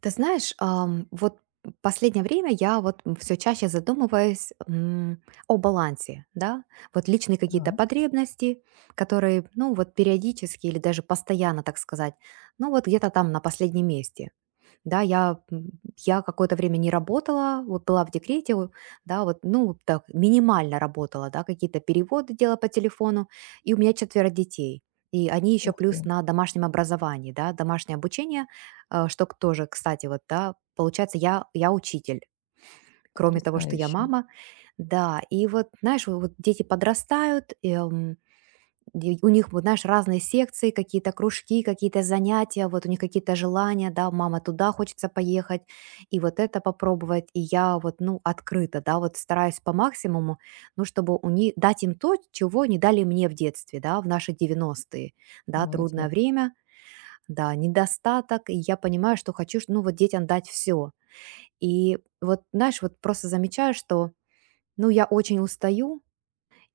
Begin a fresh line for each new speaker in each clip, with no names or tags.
Ты знаешь, вот последнее время я вот все чаще задумываюсь, о балансе, да, вот личные какие-то
Так,
потребности, которые, ну, вот периодически или даже постоянно, так сказать, ну, вот где-то там на последнем месте. Да, я какое-то время не работала, вот была в декрете, да, вот, ну, так, минимально работала, да, какие-то переводы делала по телефону, и у меня четверо детей. И они еще
ух ты,
плюс на домашнем образовании, да, домашнее обучение, а, что тоже, кстати, вот, да, получается, я учитель, кроме того, что я
потрясающе.
мама, да, и вот, знаешь, вот дети подрастают, Ди у них, вот знаешь, разные секции, какие-то кружки, какие-то занятия, вот у них какие-то желания, да, мама туда хочется поехать, и вот это попробовать, и я вот, ну, открыта, да, вот стараюсь по максимуму, ну, чтобы у них, дать им то, чего не дали мне в детстве, да, в наши 90-е,
Ты
да, трудное
молодец.
время, да, недостаток, и я понимаю, что хочу, ну, вот детям дать все. И вот, знаешь, вот просто замечаю, что, ну, я очень устаю,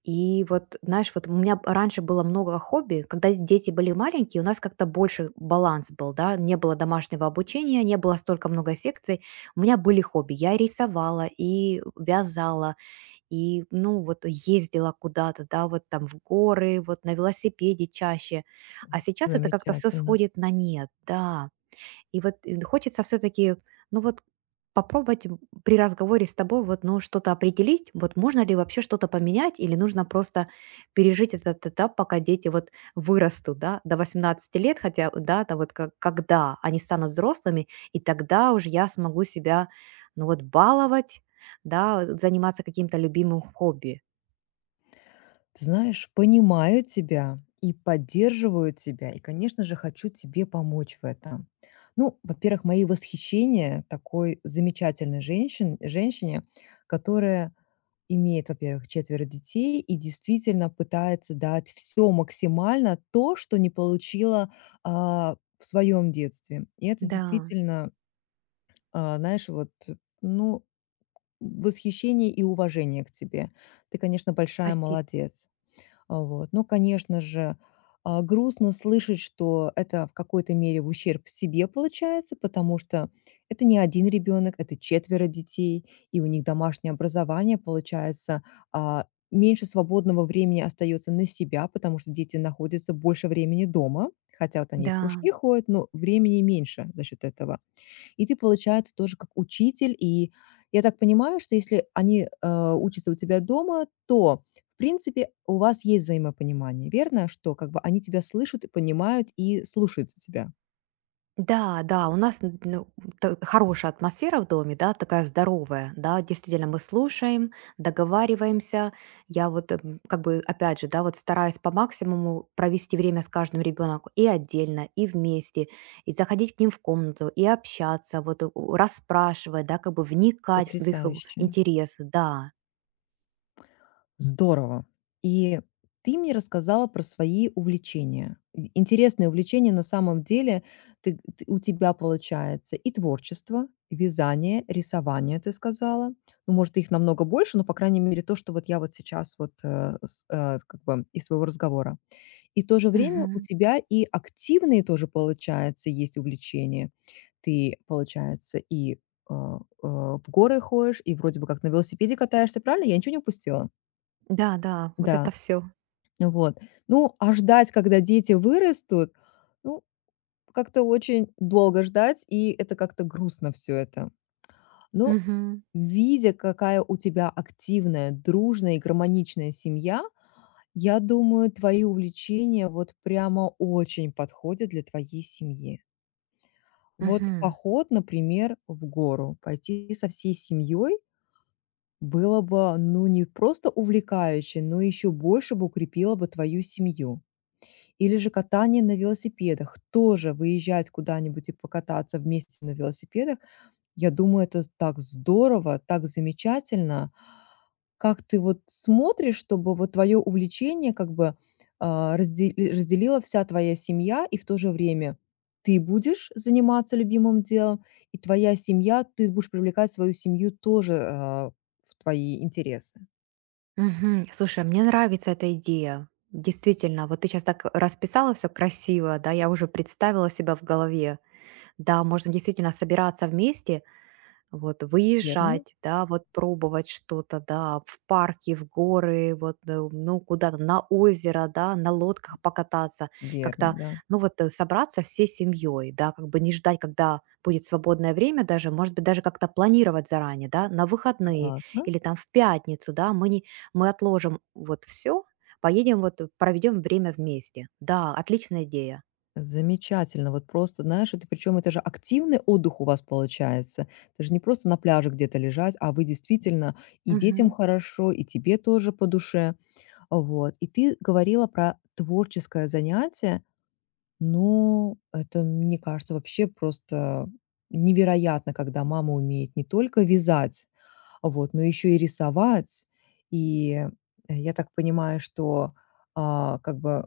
и вот, знаешь, вот у меня раньше было много хобби, когда дети были маленькие, у нас как-то больше баланс был, да, не было домашнего обучения, не было столько много секций, у меня были хобби, я рисовала и вязала, и, ну, вот ездила куда-то, да, вот там в горы, вот на велосипеде чаще, а сейчас это как-то все
Замечательно.
сходит на нет, да, и вот, хочется все-таки, ну вот, попробовать, при разговоре с тобой вот, ну, что-то определить, вот можно ли вообще что-то поменять или нужно просто пережить этот этап, пока дети вот вырастут, да, до 18 лет, хотя, да, да, вот как, когда они станут взрослыми, и тогда уже я смогу себя, ну вот, баловать, да, заниматься каким-то любимым хобби.
Ты знаешь, понимаю тебя и поддерживаю тебя, и, конечно же, хочу тебе помочь в этом. Ну, во-первых, мои восхищения такой замечательной женщин, женщине, которая имеет, во-первых, четверо детей и действительно пытается дать все максимально то, что не получила в своем детстве. И это
Да,
действительно, знаешь, вот, ну, восхищение и уважение к тебе. Ты, конечно, большая
спасибо.
молодец. А, вот. Ну, конечно же, грустно слышать, что это в какой-то мере в ущерб себе получается, потому что это не один ребенок, это четверо детей, и у них домашнее образование, получается, меньше свободного времени остается на себя, потому что дети находятся больше времени дома, хотя вот они и в
Да.
кружки ходят, но времени меньше за счет этого. И ты, получается, тоже как учитель. И я так понимаю, что если они, учатся у тебя дома, то, в принципе, у вас есть взаимопонимание, верно? Что как бы они тебя слышат и понимают и слушаются тебя.
Да, да, у нас ну, хорошая атмосфера в доме, да, такая здоровая, да, действительно мы слушаем, договариваемся. Я вот, как бы, опять же, да, вот стараюсь по максимуму провести время с каждым ребенком и отдельно, и вместе, и заходить к ним в комнату, и общаться, вот расспрашивать, да, как бы вникать в их
Потрясающе.
интересы, да.
Здорово. И ты мне рассказала про свои увлечения. И интересные увлечения на самом деле ты, у тебя получается и творчество, и вязание, рисование, ты сказала. Ну, может, их намного больше, но, по крайней мере, то, что вот я вот сейчас вот как бы из своего разговора. И в то же время у
Мгм.
тебя и активные тоже, получается, есть увлечения. Ты, получается, и э, в горы ходишь, и вроде бы как на велосипеде катаешься, правильно? Я ничего не упустила?
Да, да, вот
Да.
это все.
Вот. Ну, а ждать, когда дети вырастут, ну, как-то очень долго ждать, и это как-то грустно все это. Но
Угу.
видя, какая у тебя активная, дружная и гармоничная семья, я думаю, твои увлечения вот прямо очень подходят для твоей семьи. Вот
Угу.
поход, например, в гору, пойти со всей семьей было бы, ну, не просто увлекающе, но еще больше бы укрепило бы твою семью. Или же катание на велосипедах. Тоже выезжать куда-нибудь и покататься вместе на велосипедах. Я думаю, это так здорово, так замечательно. Как ты вот смотришь, чтобы вот твое увлечение как бы, разделила вся твоя семья, и в то же время ты будешь заниматься любимым делом, и твоя семья ты будешь привлекать свою семью тоже, в твои интересы.
Мгм. Слушай, а мне нравится эта идея. Действительно, вот ты сейчас так расписала все красиво, да, я уже представила себя в голове. Да, можно действительно собираться вместе вот
Верно?
выезжать, да, вот пробовать что-то, да, в парки, в горы, вот, ну, куда-то на озеро, да, на лодках покататься,
Верно,
как-то,
да.
ну, вот собраться всей семьей, да, как бы не ждать, когда будет свободное время даже, может быть, даже как-то планировать заранее, да, на выходные
Согласна.
или там в пятницу, да, мы, не, мы отложим вот все, поедем вот, проведем время вместе. Да, отличная идея.
Замечательно. Вот просто, знаешь, это причем это же активный отдых у вас получается. Это же не просто на пляже где-то лежать, а вы действительно и детям
Мгм.
хорошо, и тебе тоже по душе. Вот. И ты говорила про творческое занятие. Ну, это, мне кажется, вообще просто невероятно, когда мама умеет не только вязать, вот, но еще и рисовать. И э, я так понимаю, что как бы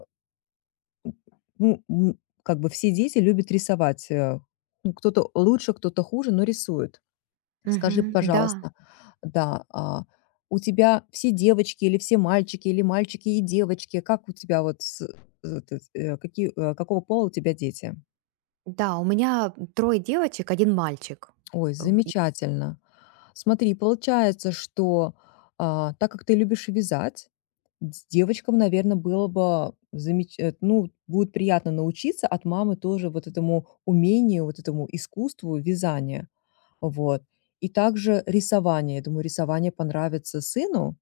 ну, как бы все дети любят рисовать. Ну, кто-то лучше, кто-то хуже, но рисует. Скажи,
Мгм. Да,
пожалуйста, да, у тебя все девочки или все мальчики, или мальчики и девочки? Как у тебя вот, какие, какого пола у тебя дети?
да, у меня трое девочек, один мальчик.
Ой,
В и
замечательно. Смотри, получается, что так как ты любишь вязать, девочкам, наверное, было бы замеч э, ну, будет приятно научиться от мамы тоже вот этому умению, вот этому искусству вязания. Вот. И также рисование. Я думаю, рисование понравится сыну,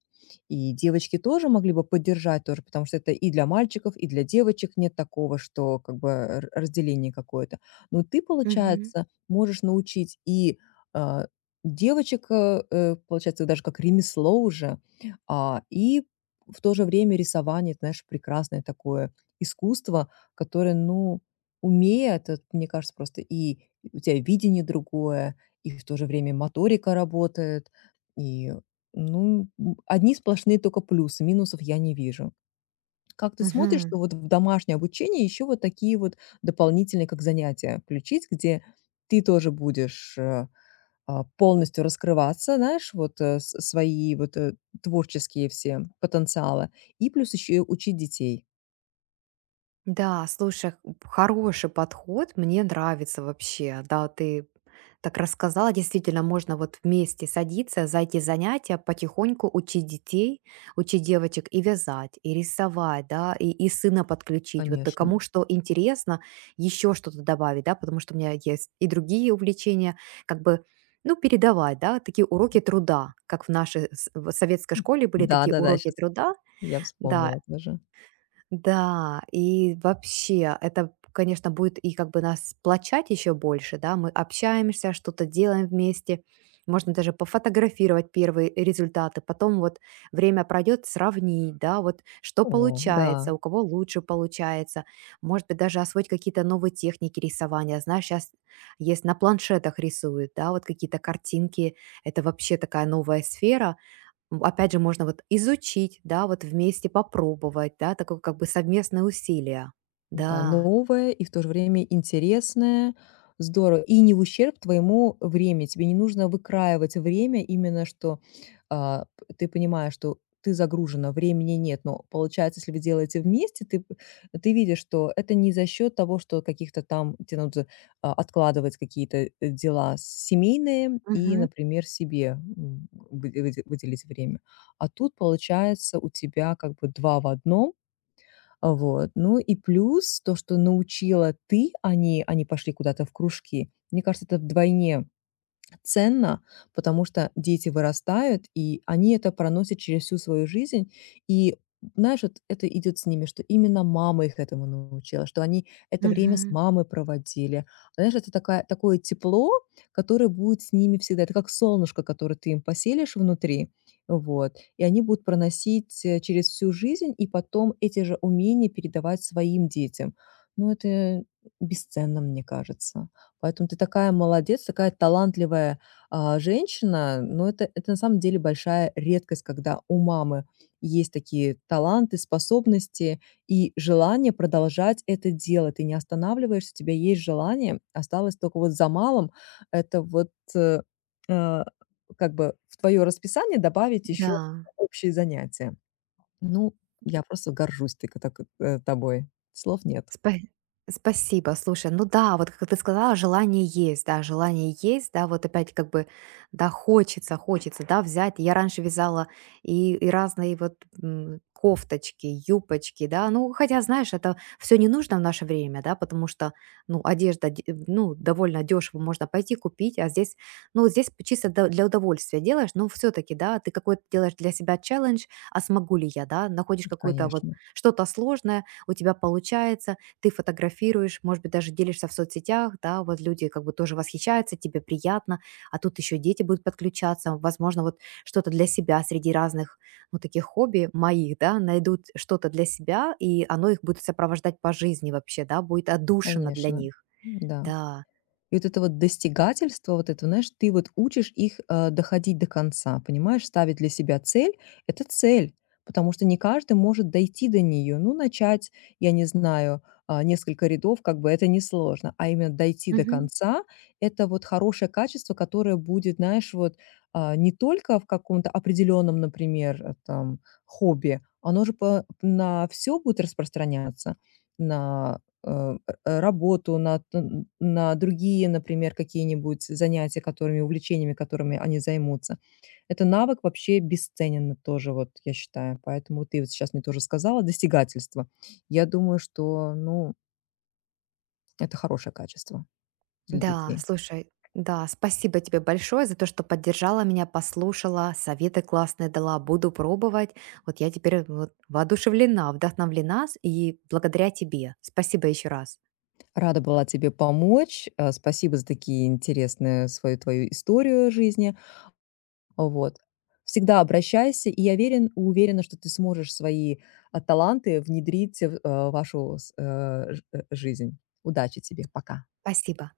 и девочки тоже могли бы поддержать тоже, потому что это и для мальчиков, и для девочек нет такого, что как бы разделение какое-то. Но ты,
Мгм.
получается, можешь научить и а, девочек, получается, даже как ремесло уже, и в то же время рисование, это, знаешь, прекрасное такое искусство, которое, ну, умея, это, мне кажется, просто и у тебя видение другое, и в то же время моторика работает. И, ну, одни сплошные только плюсы, минусов я не вижу. Как ты смотришь,
Мгм.
что вот в домашнее обучение еще вот такие вот дополнительные, как занятия, включить, где ты тоже будешь, полностью раскрываться, знаешь, вот, с свои вот, творческие все потенциалы, и плюс еще и учить детей,
Да, слушай, хороший подход, мне нравится вообще. Да, ты так рассказала, действительно, можно вот вместе садиться за эти занятия, потихоньку учить детей, учить девочек и вязать, и рисовать, да, и сына подключить. Вот да
конечно.
кому что интересно, еще что-то добавить, да, потому что у меня есть и другие увлечения, как бы, ну, передавать, да, такие уроки труда, как в нашей в советской школе были такие
Да-да-да,
уроки
сейчас
труда,
я
да,
вспомнила тоже.
да, и вообще, это, конечно, будет и как бы нас сплочать еще больше, да, мы общаемся, что-то делаем вместе, можно даже пофотографировать первые результаты, потом вот время пройдет, сравнить, да, вот что
О, да.
получается, у кого лучше получается, может быть, даже освоить какие-то новые техники рисования, знаешь, сейчас есть на планшетах рисуют, да, вот какие-то картинки, это вообще такая новая сфера. Опять же, можно вот изучить, да, вот вместе попробовать, да, такое как бы совместное усилие.
Да,
Да.
новое и в то же время интересное. Здорово. И не в ущерб твоему времени. Тебе не нужно выкраивать время именно, что ты понимаешь, что ты загружена, времени нет. Но получается, если вы делаете вместе, ты видишь, что это не за счет того, что каких-то там тебе надо откладывать какие-то дела семейные и,
Мгм.
например, себе выделить время. А тут получается у тебя как бы два в одном, вот. Ну и плюс то, что научила ты, они пошли куда-то в кружки. Мне кажется, это вдвойне ценно, потому что дети вырастают, и они это проносят через всю свою жизнь. И знаешь, вот это идет с ними, что именно мама их этому научила, что они это время с
Мгм.
мамой проводили. Знаешь, это такая, такое тепло, которое будет с ними всегда. Это как солнышко, которое ты им поселишь внутри, вот. И они будут проносить через всю жизнь и потом эти же умения передавать своим детям. Ну, это бесценно, мне кажется. Поэтому ты такая молодец, такая талантливая, женщина. Но это на самом деле большая редкость, когда у мамы есть такие таланты, способности и желание продолжать это дело. Ты не останавливаешься, у тебя есть желание. Осталось только вот за малым — это вот, э, как бы в твое расписание добавить еще
Да.
общие занятия. Ну, я просто горжусь ты так, тобой. Слов нет.
Спа спасибо. Слушай, ну да, вот как ты сказала, желание есть, да, вот опять как бы, да, хочется, хочется, да, взять. Я раньше вязала и разные вот кофточки, юбочки, да, ну, хотя, знаешь, это все не нужно в наше время, да, потому что, ну, одежда, ну, довольно дешево можно пойти купить, а здесь, ну, вот здесь чисто для удовольствия делаешь, но все-таки, да, ты какой-то делаешь для себя челлендж, а смогу ли я, да, находишь какую-то вот
Конечно,
что-то сложное, у тебя получается, ты фотографируешь, может быть, даже делишься в соцсетях, да, вот люди как бы тоже восхищаются, тебе приятно, а тут еще дети будут подключаться, возможно, вот что-то для себя среди разных, ну, таких хобби моих, да, найдут что-то для себя, и оно их будет сопровождать по жизни вообще, да, будет отдушина для
конечно.
них,
Да.
да.
И вот это вот достигательство, вот это, знаешь, ты вот учишь их, доходить до конца, понимаешь? Ставить для себя цель — это цель, потому что не каждый может дойти до нее. Ну, начать, я не знаю, несколько рядов, как бы это несложно, а именно дойти до
Мгм.
конца — это вот хорошее качество, которое будет, знаешь, вот, не только в каком-то определенном, например, там, хобби, оно же по на все будет распространяться, на, работу, на н на другие, например, какие-нибудь занятия, которыми увлечениями, которыми они займутся. Это навык вообще бесценен тоже, вот я считаю. Поэтому ты вот сейчас мне тоже сказала достигательство. Я думаю, что, ну, это хорошее качество для
Да,
детей.
слушай, да, спасибо тебе большое за то, что поддержала меня, послушала, советы классные дала, буду пробовать. Вот я теперь вот воодушевлена, вдохновлена, и благодаря тебе. Спасибо еще раз.
Рада была тебе помочь. Спасибо за такие интересные свою твою историю жизни. Вот. Всегда обращайся, и я верен уверена, что ты сможешь свои, таланты внедрить в, вашу с э, ж э, жизнь. Удачи тебе. Пока.
Спасибо.